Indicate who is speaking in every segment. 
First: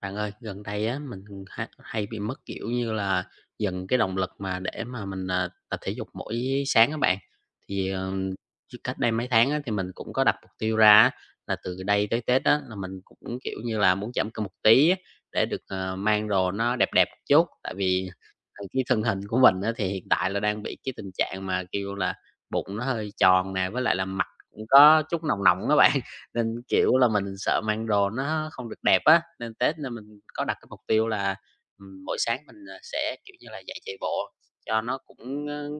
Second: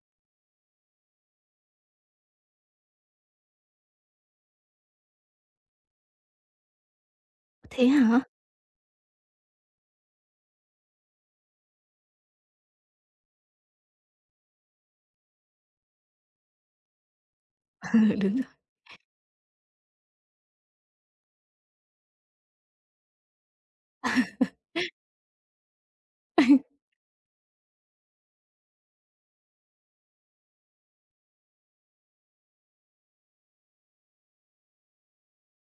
Speaker 1: Bạn ơi, gần đây á mình hay bị mất, kiểu như là, dần cái động lực mà để mà mình, tập thể dục mỗi sáng các bạn.
Speaker 2: Thế
Speaker 1: Thì,
Speaker 2: hả?
Speaker 1: cách đây mấy tháng á thì mình cũng có đặt mục tiêu ra á, là từ đây tới Tết á là mình cũng, kiểu như là, muốn giảm cân một tí á, để được, mang đồ nó đẹp đẹp một chút. Tại
Speaker 2: Ừ,
Speaker 1: vì,
Speaker 2: đúng rồi.
Speaker 1: cái thân hình của mình á thì hiện tại là đang bị cái tình trạng mà, kiểu là, bụng nó hơi tròn nè, với lại là mặt cũng có chút nồng nồng các bạn. Nên, kiểu là, mình sợ mang đồ nó không được đẹp á, nên Tết nên mình có đặt cái mục tiêu là, mỗi sáng mình, sẽ, kiểu như là, dậy chạy bộ cho nó cũng,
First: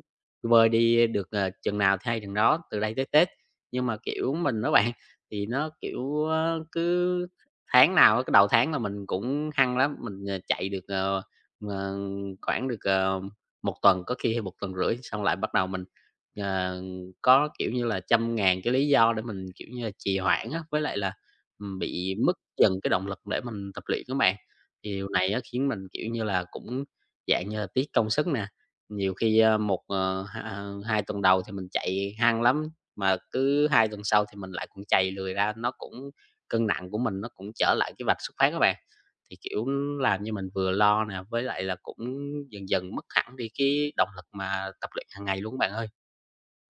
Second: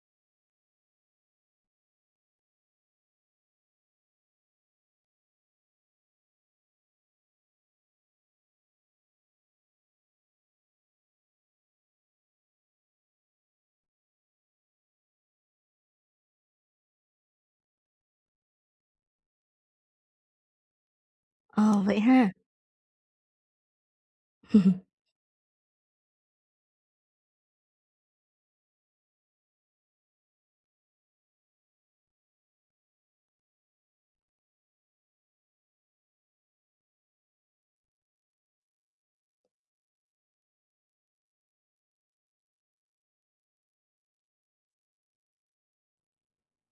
Speaker 1: vơi đi được, chừng nào thì hay chừng đó, từ đây tới Tết. Nhưng mà, kiểu, mình á bạn, thì nó, kiểu, cứ tháng nào á, cái đầu tháng là mình cũng hăng lắm, mình, chạy được, ờ, khoảng được, 1 tuần, có khi một tuần rưỡi xong lại bắt đầu mình, ờ có, kiểu như là, trăm ngàn cái lý do để mình, kiểu như là, trì hoãn á, với lại là,
Speaker 2: Ờ, vậy
Speaker 1: bị
Speaker 2: ha.
Speaker 1: mất dần cái động lực để mình tập luyện các bạn. Thì điều này á khiến mình, kiểu như là, cũng dạng như là tiếc công sức nè, nhiều khi, a, một, ờ, h ờ, 2 tuần đầu thì mình chạy hăng lắm, mà cứ 2 tuần sau thì mình lại cũng chạy lười ra, nó cũng cân nặng của mình nó cũng trở lại cái vạch xuất phát các bạn. Thì, kiểu, làm như mình vừa lo nè, với lại là cũng dần dần mất hẳn đi cái động lực mà tập luyện hàng ngày luôn á bạn ơi.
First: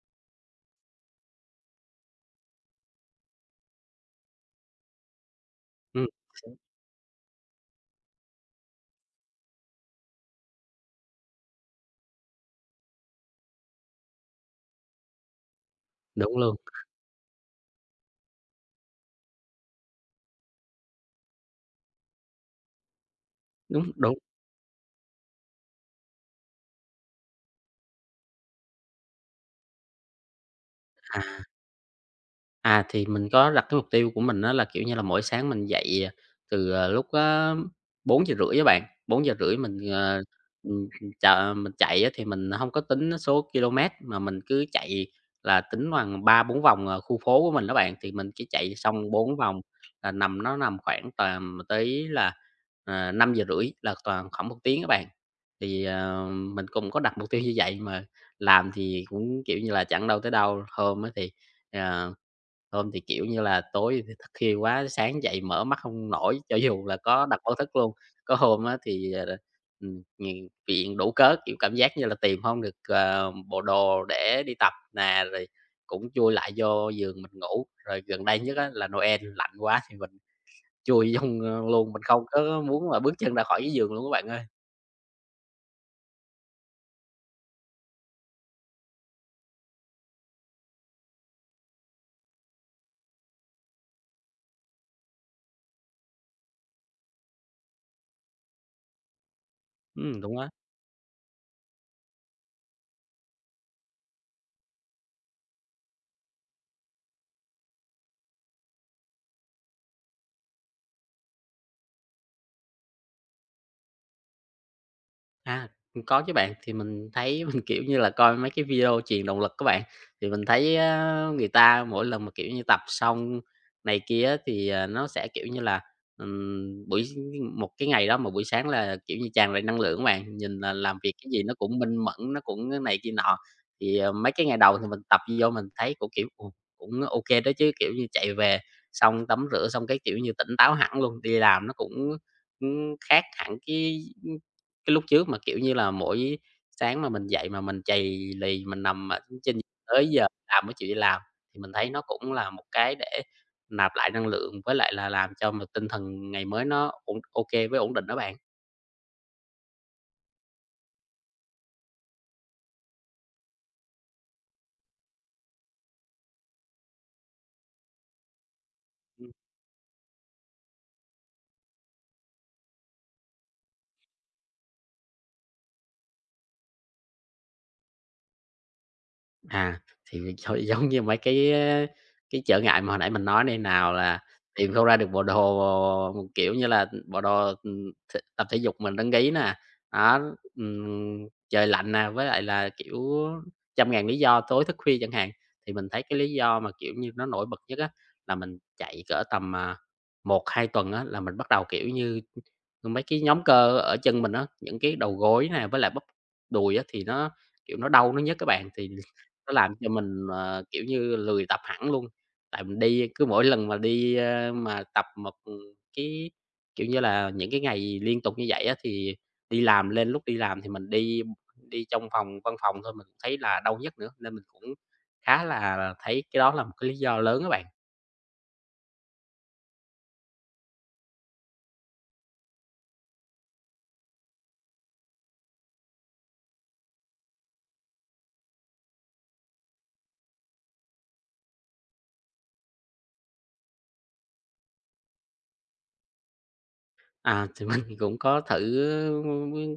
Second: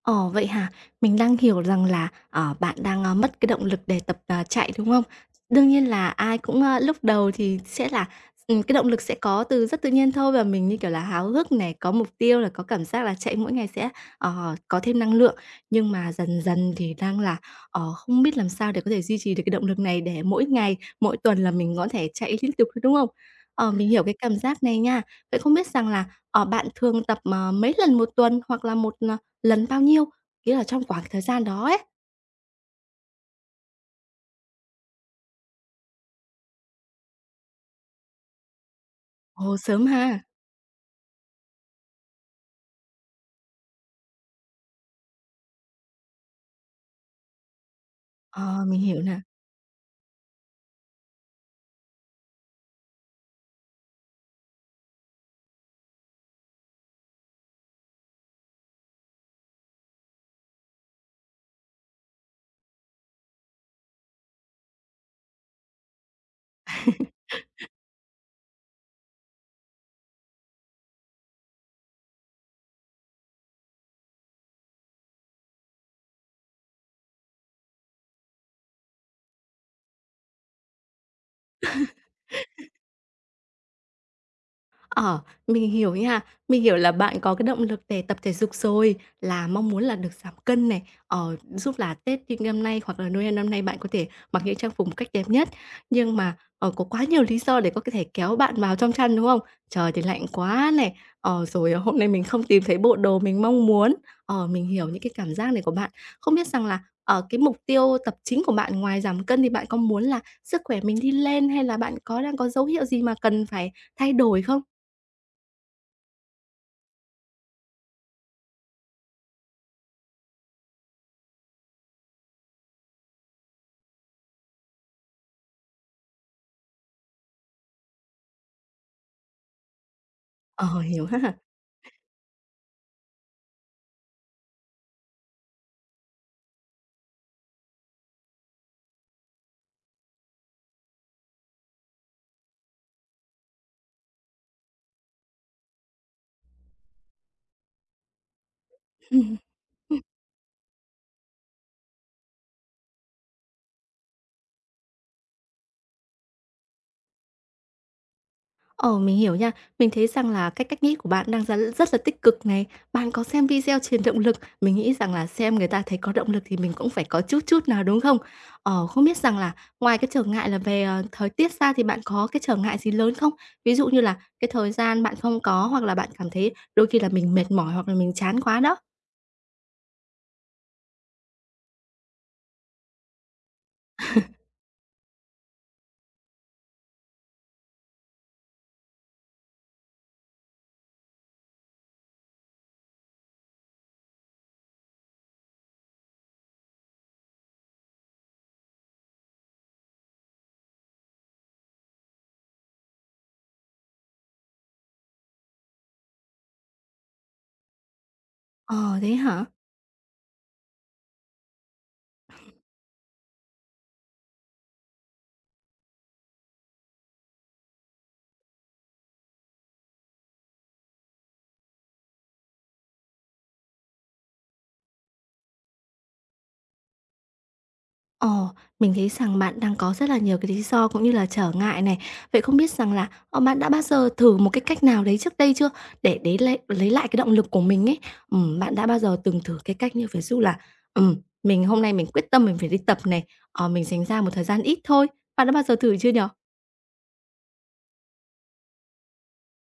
Speaker 2: Ồ, vậy hả? Mình đang hiểu rằng là, bạn đang, mất cái động lực để tập, chạy, đúng không? Đương nhiên
Speaker 1: Ừm.
Speaker 2: là ai cũng, lúc đầu thì sẽ là cái động lực sẽ có từ rất tự nhiên thôi và mình, như kiểu là, háo hức này, có mục tiêu là có cảm giác là chạy mỗi ngày sẽ, có thêm năng lượng. Nhưng mà
Speaker 1: Đúng
Speaker 2: dần
Speaker 1: luôn,
Speaker 2: dần thì đang là, không biết làm sao để có thể duy trì được cái động lực này để mỗi ngày, mỗi tuần là mình có thể chạy liên tục, đúng không? Ờ, mình
Speaker 1: đúng,
Speaker 2: hiểu cái
Speaker 1: đúng.
Speaker 2: cảm giác này nha. Vậy không biết rằng là, bạn thường tập, mấy lần một tuần hoặc là một, Lần bao nhiêu? Nghĩa là trong khoảng
Speaker 1: à,
Speaker 2: thời gian đó ấy.
Speaker 1: À, thì mình có đặt cái mục tiêu của mình đó là, kiểu như là, mỗi sáng mình dậy, từ, lúc bốn giờ rưỡi á bạn, 4:30
Speaker 2: Ồ, sớm
Speaker 1: mình,
Speaker 2: ha!
Speaker 1: ừm, chà mình chạy á thì mình không có tính số km mà mình cứ chạy là tính bằng ba bốn vòng, khu phố của mình đó bạn. Thì mình chỉ
Speaker 2: Ờ,
Speaker 1: chạy
Speaker 2: mình hiểu
Speaker 1: xong
Speaker 2: nè.
Speaker 1: 4 vòng là nó nằm khoảng tầm tới là, năm giờ rưỡi là toàn khoảng một tiếng các bạn. Thì, mình cũng có đặt mục tiêu như vậy mà làm thì cũng, kiểu như là, chẳng đâu tới đâu, Ờ, hôm thì, kiểu như là, tối thì thức khuya quá, sáng dậy mở mắt không nổi, cho dù là có đặt báo thức luôn. Có hôm á thì, ừm, ừm, viện đủ cớ, kiểu, cảm giác như là tìm không được, bộ đồ để đi tập nè, rồi cũng chui lại vô giường mình ngủ. Rồi gần đây nhất á là Noel lạnh quá thì mình chui trong, luôn, mình không có muốn mà bước chân ra khỏi cái giường luôn các bạn ơi.
Speaker 2: Ờ, mình hiểu nha. Mình hiểu là bạn có cái động lực để tập thể dục rồi, là mong muốn là được giảm cân này, giúp là Tết như năm nay hoặc là Noel năm nay bạn có thể mặc những trang phục một cách đẹp nhất. Nhưng mà, có quá nhiều lý do để có thể kéo bạn vào trong chăn, đúng không? Trời thì lạnh
Speaker 1: Đúng á.
Speaker 2: quá này, rồi hôm nay mình không tìm thấy bộ đồ mình mong muốn. Ờ, mình hiểu những cái cảm giác này của bạn. Không biết rằng là, ở cái mục tiêu tập chính của bạn ngoài giảm cân thì bạn có muốn là sức khỏe mình đi lên hay là bạn có đang có dấu hiệu gì mà cần phải thay đổi không?
Speaker 1: À, có chứ bạn. Thì mình thấy mình, kiểu như là, coi mấy cái video truyền động lực các bạn, thì mình thấy á, người ta mỗi lần mà, kiểu như, tập xong này kia á, thì, nó sẽ, kiểu như là, buổi một cái ngày đó mà buổi sáng là, kiểu như, tràn đầy năng lượng á bạn, nhìn là
Speaker 2: Ờ,
Speaker 1: làm
Speaker 2: hiểu
Speaker 1: việc
Speaker 2: ha.
Speaker 1: cái gì nó cũng minh mẫn, nó cũng cái này kia nọ. Thì, mấy cái ngày đầu thì mình tập vô mình thấy cũng, kiểu, ồ, cũng ok kê đó chứ, kiểu như, chạy về xong tắm rửa xong cái, kiểu như, tỉnh táo hẳn luôn, đi làm nó cũng, khác hẳn cái lúc trước mà, kiểu như là, mỗi sáng mà mình dậy mà mình chầy lì mình nằm ở
Speaker 2: Ừm.
Speaker 1: trên tới giờ làm mới chịu đi làm, thì mình thấy nó cũng là một cái để nạp lại năng lượng với lại là làm cho mà tinh thần ngày mới nó ổn ok với ổn định đó bạn.
Speaker 2: Ờ, mình hiểu nha. Mình thấy rằng là cái cách nghĩ của bạn đang ra rất là tích cực này. Bạn có xem video truyền động lực, mình nghĩ rằng là xem người ta thấy có động lực thì mình cũng phải có chút chút nào, đúng không? Ờ, không biết rằng là ngoài cái trở ngại là về, thời tiết ra thì bạn có cái trở ngại gì lớn không? Ví dụ như là cái thời gian bạn không có, hoặc là bạn cảm thấy đôi khi là mình mệt mỏi hoặc là mình chán quá đó.
Speaker 1: À, thì thôi giống như mấy cái, cái trở ngại mà hồi nãy mình nói đây nào là tìm không ra được bộ đồ, kiểu như là, bộ đồ, tập thể dục mình đăng ký nè, đó, trời lạnh nè, với lại là, kiểu, trăm ngàn lý do tối thức khuya chẳng hạn. Thì mình thấy cái lý do mà, kiểu như, nó nổi bật nhất á, là mình chạy cỡ tầm, 1-2 tuần á, là mình bắt đầu, kiểu như rồi. Mấy cái nhóm cơ ở chân mình á, những cái đầu gối nè, với lại bắp đùi á, thì nó, kiểu, nó đau, nó nhức các bạn, thì
Speaker 2: Ờ, thế hả?
Speaker 1: nó làm cho mình, kiểu như, lười tập hẳn luôn. Tại mình đi cứ mỗi lần mà đi, mà tập một, cái, kiểu như là, những cái ngày liên tục như vậy á, thì đi làm lên lúc đi làm thì mình đi đi trong phòng văn phòng thôi mình cũng thấy là đau nhức nữa, nên mình cũng khá là thấy cái đó là một cái lý do lớn á bạn.
Speaker 2: Ồ, mình thấy rằng bạn đang có rất là nhiều cái lý do cũng như là trở ngại này. Vậy không biết rằng là, bạn đã bao giờ thử một cái cách nào đấy trước đây chưa? Để đấy lấy lại cái động lực của mình ấy. Bạn đã bao giờ từng thử cái cách như ví dụ là, ừm, mình hôm nay mình quyết tâm mình phải đi tập này, mình dành ra một thời gian ít thôi. Bạn đã bao giờ thử chưa nhở?
Speaker 1: À, thì mình cũng có thử ừ,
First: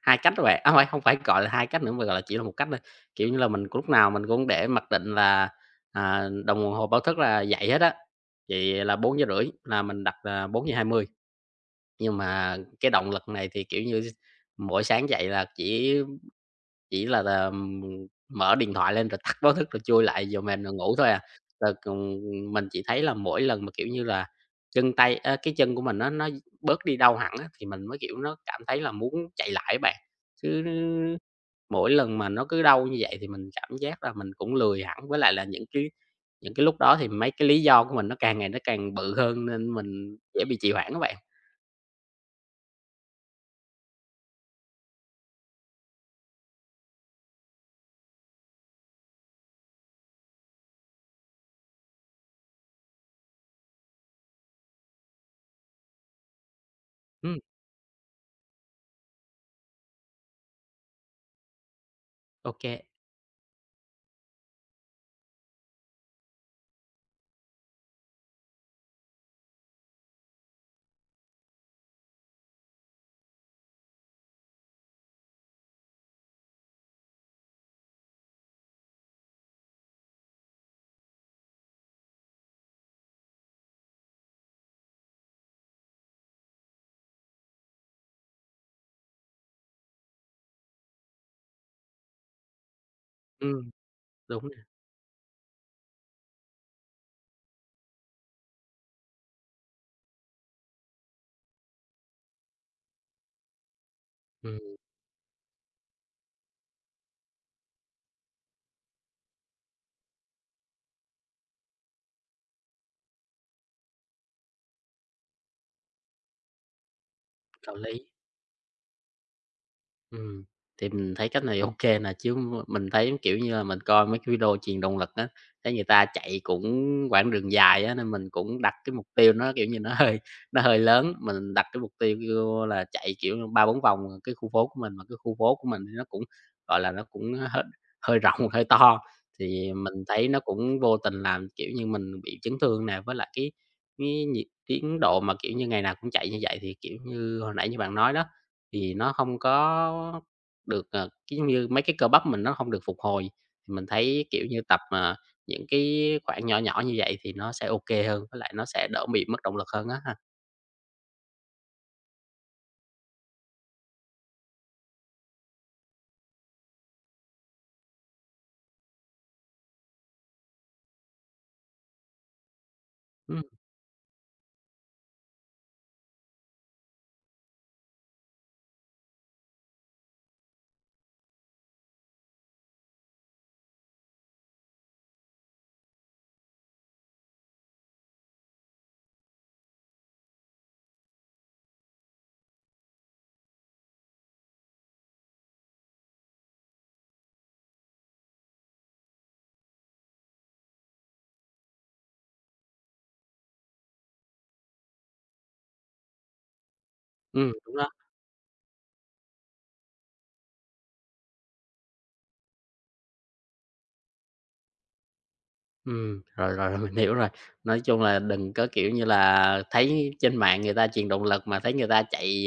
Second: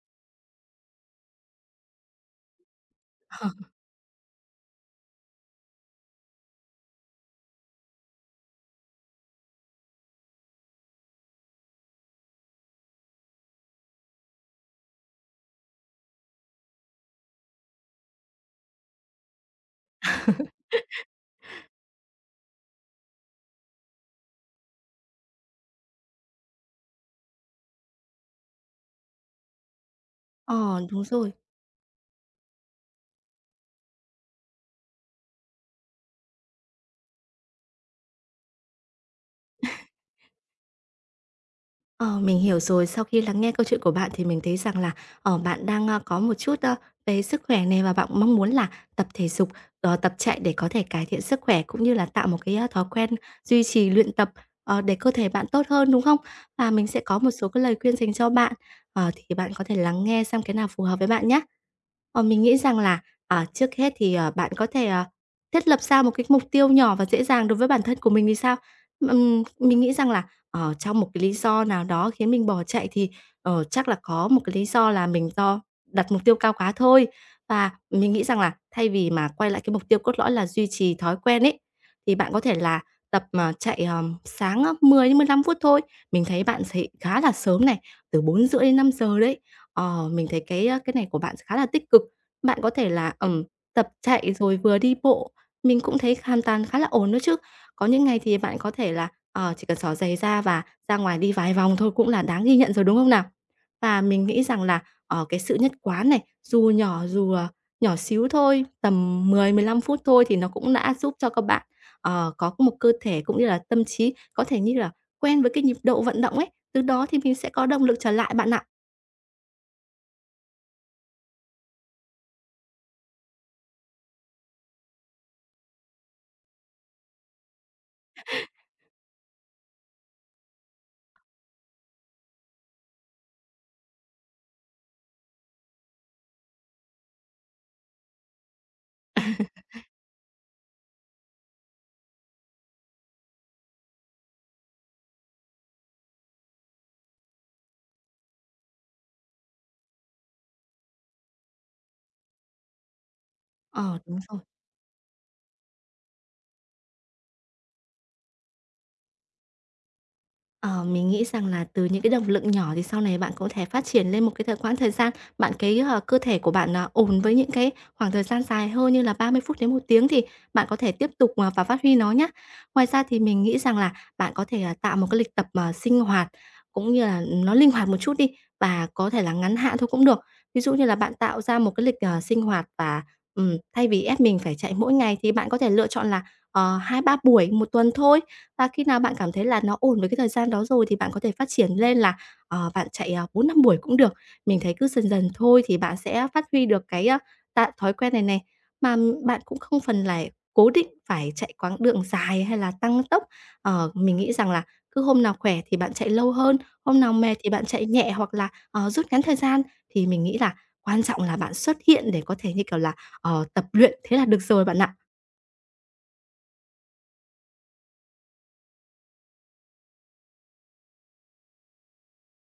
Speaker 1: 2 cách đó bạn. À, không phải không phải, gọi là, 2 cách nữa mà, gọi là, chỉ là một cách thôi. Kiểu như là, mình cũng lúc nào mình cũng để mặc định là, đồng hồ báo thức là dậy hết á, vậy là bốn giờ rưỡi là mình đặt là bốn giờ hai mươi. Nhưng mà cái động lực này thì, kiểu như, mỗi sáng dậy là chỉ là mở điện thoại lên rồi tắt báo thức rồi chui lại vào mền rồi ngủ thôi à. Rồi cùng mình chỉ thấy là mỗi lần mà, kiểu như là, cái chân của mình nó bớt đi đau hẳn á, thì mình mới, kiểu, nó cảm thấy là muốn chạy lại á bạn. Chứ.
Speaker 2: Ờ, đúng rồi.
Speaker 1: Mỗi lần mà nó cứ đau như vậy thì mình cảm giác là mình cũng lười hẳn, với lại là những cái lúc đó thì mấy cái lý do của mình nó càng ngày nó càng bự hơn nên mình dễ bị trì hoãn các bạn.
Speaker 2: Ờ, mình hiểu rồi. Sau khi lắng nghe câu chuyện của bạn thì mình thấy rằng là, bạn đang, có một chút, về sức khỏe này và bạn mong muốn là tập thể dục, tập chạy để có thể cải thiện sức khỏe cũng như là tạo một cái, thói quen duy trì luyện tập, để cơ thể bạn tốt hơn, đúng không? Và mình sẽ có một
Speaker 1: Ừ,
Speaker 2: số cái lời khuyên dành cho bạn, thì bạn có thể lắng nghe xem cái nào phù hợp với bạn nhé. Ờ, mình nghĩ
Speaker 1: ok.
Speaker 2: rằng là, trước hết thì, bạn có thể, thiết lập ra một cái mục tiêu nhỏ và dễ dàng đối với bản thân của mình thì sao? Mình nghĩ rằng là trong một cái lý do nào đó khiến mình bỏ chạy thì, chắc là có một cái lý do là mình do đặt mục tiêu cao quá thôi. Và mình nghĩ rằng là thay vì mà quay lại cái mục tiêu cốt lõi là duy trì thói quen ấy, thì bạn có thể là tập, chạy, sáng á 10 đến 15 phút thôi. Mình thấy bạn dậy khá là sớm này, từ 4:30 đến 5 giờ đấy. Ờ, mình thấy cái, cái này của bạn khá là tích cực. Bạn có thể là,
Speaker 1: Ừ,
Speaker 2: tập chạy
Speaker 1: đúng
Speaker 2: rồi
Speaker 1: nè,
Speaker 2: vừa đi bộ, mình cũng thấy hoàn toàn khá là ổn đó chứ. Có những ngày thì bạn có thể là, chỉ cần xỏ giày ra và ra ngoài đi vài vòng thôi cũng là đáng ghi nhận rồi, đúng không nào? Và mình nghĩ
Speaker 1: ừm,
Speaker 2: rằng là, cái sự nhất quán này, dù nhỏ dù, nhỏ xíu thôi, tầm mười mười 15 phút thôi thì nó cũng đã giúp cho các bạn, có một cơ thể cũng như là tâm trí có thể như là quen với cái nhịp độ vận động ấy, từ đó thì mình sẽ có
Speaker 1: có
Speaker 2: động lực
Speaker 1: lý.
Speaker 2: trở lại bạn ạ.
Speaker 1: Ừm, thì mình thấy cách này ok kê nè, chứ mình thấy, kiểu như là, mình coi mấy cái video truyền động lực á, thấy người ta chạy cũng quãng đường dài á, nên mình cũng đặt cái mục tiêu nó, kiểu như, nó hơi nó hơi lớn. Mình đặt cái mục tiêu kêu là chạy, kiểu, như ba bốn vòng cái khu phố của mình, mà cái khu phố của mình thì nó cũng, gọi là, nó cũng hơi hơi rộng, hơi to, thì mình thấy nó cũng vô tình làm, kiểu như, mình bị chấn thương nè. Với lại cái nhịp tiến độ mà, kiểu như, ngày nào cũng chạy như vậy thì, kiểu như, hồi nãy như bạn nói đó, thì nó không có được, cái, giống như, mấy cái cơ bắp mình nó không được phục hồi, thì mình
Speaker 2: Ờ, đúng
Speaker 1: thấy,
Speaker 2: rồi.
Speaker 1: kiểu như, tập, những cái khoảng nhỏ nhỏ như vậy thì nó sẽ ok hơn, với lại nó sẽ đỡ bị mất động lực hơn á ha.
Speaker 2: Ờ, mình nghĩ rằng là từ những cái động lực nhỏ thì sau này bạn có thể phát triển lên một cái quãng thời gian, bạn cái, cơ thể của bạn, ổn với những cái khoảng thời gian dài hơn như là 30 phút đến một tiếng thì bạn có thể tiếp tục, và phát huy nó nhé. Ngoài ra thì
Speaker 1: Ừm,
Speaker 2: mình nghĩ rằng là bạn có thể, tạo một cái lịch tập, sinh hoạt cũng như là nó linh hoạt một chút đi và có thể là ngắn hạn thôi cũng được. Ví dụ như là bạn tạo ra một cái lịch, sinh hoạt và, thay vì ép mình phải chạy mỗi ngày thì bạn có thể lựa chọn là, 2-3 buổi một tuần thôi, và khi nào bạn cảm thấy là nó ổn với cái thời gian đó rồi thì bạn có thể phát triển lên là, bạn chạy, 4-5 buổi cũng được. Mình thấy cứ dần dần thôi thì bạn sẽ phát huy được cái, a, tạ thói quen này này. Mà bạn cũng không phần là cố định phải chạy quãng đường dài hay là tăng tốc. Ờ, mình nghĩ rằng là cứ hôm nào khỏe thì bạn chạy lâu hơn, hôm nào mệt thì bạn
Speaker 1: đúng
Speaker 2: chạy
Speaker 1: rồi.
Speaker 2: nhẹ hoặc là, rút ngắn thời gian. Thì mình nghĩ là quan trọng là bạn xuất hiện để có thể, như kiểu là, tập luyện, thế là được rồi bạn ạ.
Speaker 1: Ừ rồi, rồi, mình hiểu rồi. Nói chung là đừng có, kiểu như là, thấy trên mạng người ta truyền động lực mà thấy người ta chạy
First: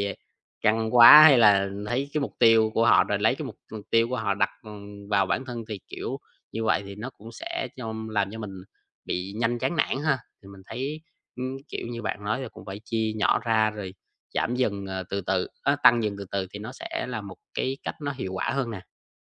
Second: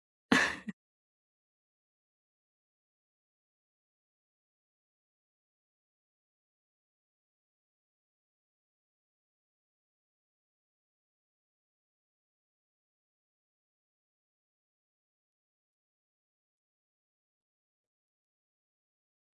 Speaker 1: căng quá, hay là thấy cái mục tiêu của họ rồi lấy cái mục mục tiêu của họ đặt, vào bản thân thì, kiểu, như vậy thì nó cũng sẽ cho làm cho mình bị nhanh chán nản ha. Thì mình thấy, kiểu như bạn nói là cũng phải chia nhỏ ra rồi giảm dần, từ từ, á, tăng dần từ từ thì nó sẽ là một cái cách nó hiệu quả hơn nè.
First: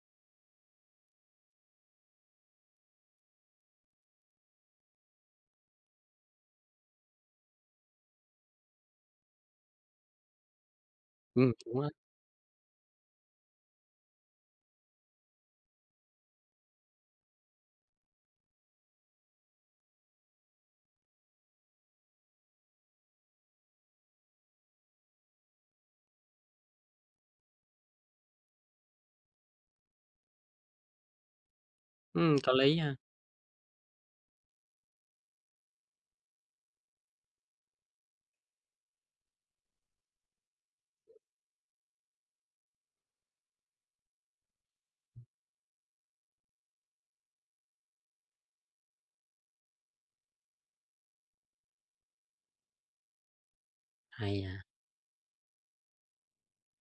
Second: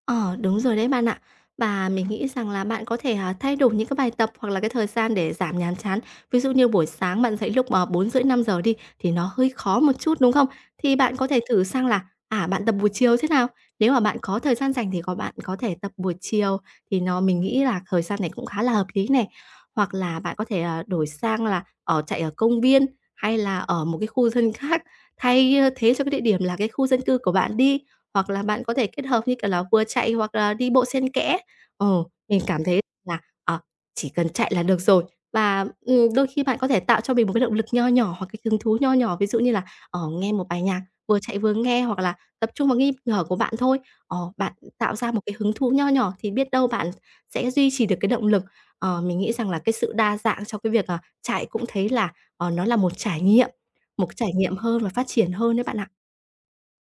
Speaker 2: Ờ, đúng rồi đấy bạn ạ. Và mình nghĩ rằng là bạn có thể, thay đổi những cái bài tập hoặc là cái thời gian để giảm nhàm chán. Ví dụ như buổi sáng bạn dậy lúc, 4:30 5 giờ đi, thì nó hơi khó một chút, đúng không? Thì bạn có thể
Speaker 1: Ừ
Speaker 2: thử
Speaker 1: đúng
Speaker 2: sang
Speaker 1: á,
Speaker 2: là, bạn tập buổi chiều thế nào? Nếu mà bạn có thời gian rảnh thì có bạn có thể tập buổi chiều, thì nó mình nghĩ là thời gian này cũng khá là hợp lý này. Hoặc là bạn có thể, đổi sang là, ở chạy ở công viên hay là ở một cái khu dân khác, thế cho cái địa điểm là cái khu dân cư của bạn đi. Hoặc là bạn có thể kết hợp như, kiểu là, vừa chạy hoặc là đi bộ xen kẽ. Ờ, mình
Speaker 1: có
Speaker 2: cảm
Speaker 1: lý
Speaker 2: thấy
Speaker 1: ha,
Speaker 2: là, ờ, chỉ cần chạy là được rồi. Và, đôi khi bạn có thể tạo cho mình một cái động lực nho nhỏ hoặc cái hứng thú nho nhỏ, ví dụ như là, nghe một bài nhạc, vừa chạy vừa nghe hoặc là tập trung vào nghi ngờ của bạn thôi. Ờ, bạn tạo ra một cái hứng thú nho nhỏ thì biết đâu bạn sẽ duy trì được cái động lực. Ờ, mình nghĩ rằng là cái sự đa dạng trong cái việc, chạy cũng thấy là, nó là một cái trải
Speaker 1: hay
Speaker 2: nghiệm
Speaker 1: ha.
Speaker 2: hơn và phát triển hơn đấy bạn ạ.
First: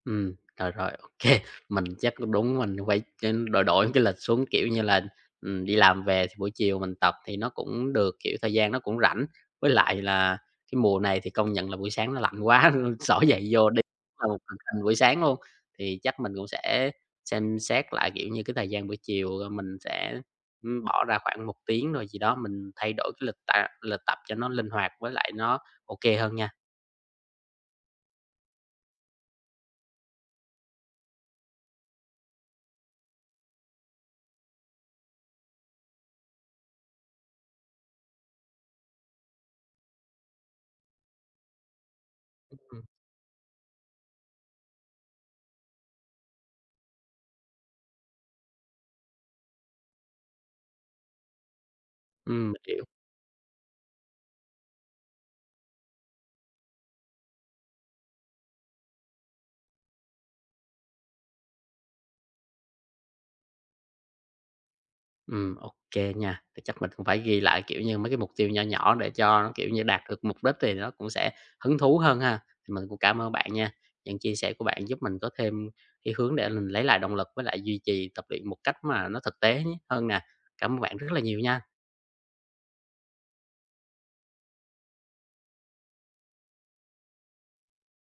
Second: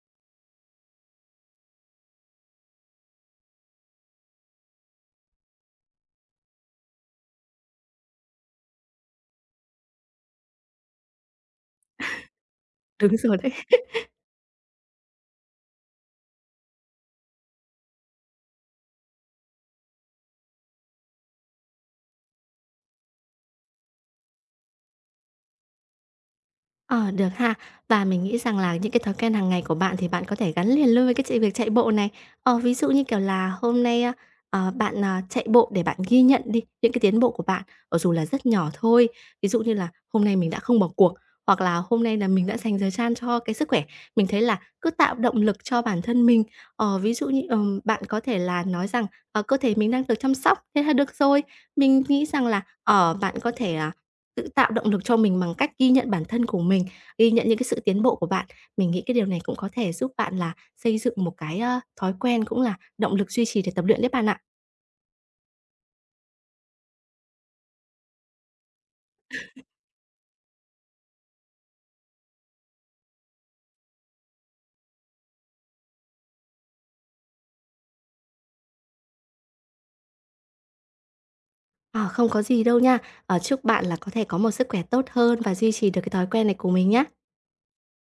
Speaker 1: Rồi, rồi, ok. Mình chắc cũng đúng mình phải trên đổi đổi cái lịch xuống, kiểu như là, đi làm về thì buổi chiều mình tập thì nó cũng được, kiểu, thời gian nó cũng rảnh. Với lại là cái mùa này thì công nhận là buổi sáng nó lạnh quá,
Speaker 2: Đúng
Speaker 1: xỏ
Speaker 2: rồi
Speaker 1: dậy
Speaker 2: đấy.
Speaker 1: vô đi là một màn hình buổi sáng luôn. Thì chắc mình cũng sẽ xem xét lại, kiểu như, cái thời gian buổi chiều, rồi mình sẽ, bỏ ra khoảng một tiếng rồi gì đó, mình thay đổi cái lịch tập cho nó linh hoạt với lại nó ok hơn nha.
Speaker 2: Ờ, được ha. Và mình nghĩ rằng là những cái thói quen hàng ngày của bạn thì bạn có thể gắn liền luôn với cái chạy việc chạy bộ này. Ờ, ví dụ như, kiểu là, hôm nay, bạn, chạy bộ để bạn ghi nhận đi những cái tiến bộ của bạn, dù là rất nhỏ thôi. Ví dụ như là hôm nay mình đã không bỏ cuộc, hoặc là hôm nay là mình đã dành
Speaker 1: Ừm,
Speaker 2: thời gian cho cái sức khỏe. Mình thấy là cứ tạo động lực cho bản thân mình. Ờ, ví dụ như, bạn có thể là nói rằng, cơ thể mình đang được chăm sóc, thế là được rồi. Mình nghĩ rằng là,
Speaker 1: hiểu.
Speaker 2: bạn có thể, tự tạo động lực cho mình bằng cách ghi nhận bản thân của mình, ghi nhận những cái sự tiến bộ của bạn. Mình nghĩ cái điều này cũng có thể giúp bạn là xây dựng một cái, thói quen cũng là động lực duy trì để tập luyện đấy bạn ạ.
Speaker 1: Ok nha. Thì chắc mình cũng phải ghi lại, kiểu như, mấy cái mục tiêu nhỏ nhỏ để cho nó, kiểu như, đạt được mục đích thì nó cũng sẽ hứng thú hơn ha. Thì mình cũng cảm ơn bạn nha, những chia sẻ của bạn giúp mình có thêm cái hướng để mình lấy lại động lực với lại duy trì tập luyện một cách mà nó thực tế hơn nè. Cảm ơn bạn rất là nhiều nha.
Speaker 2: Ờ, không có gì đâu nha. Ờ, chúc bạn là có thể có một sức khỏe tốt hơn và duy trì được cái thói quen này của mình nhé.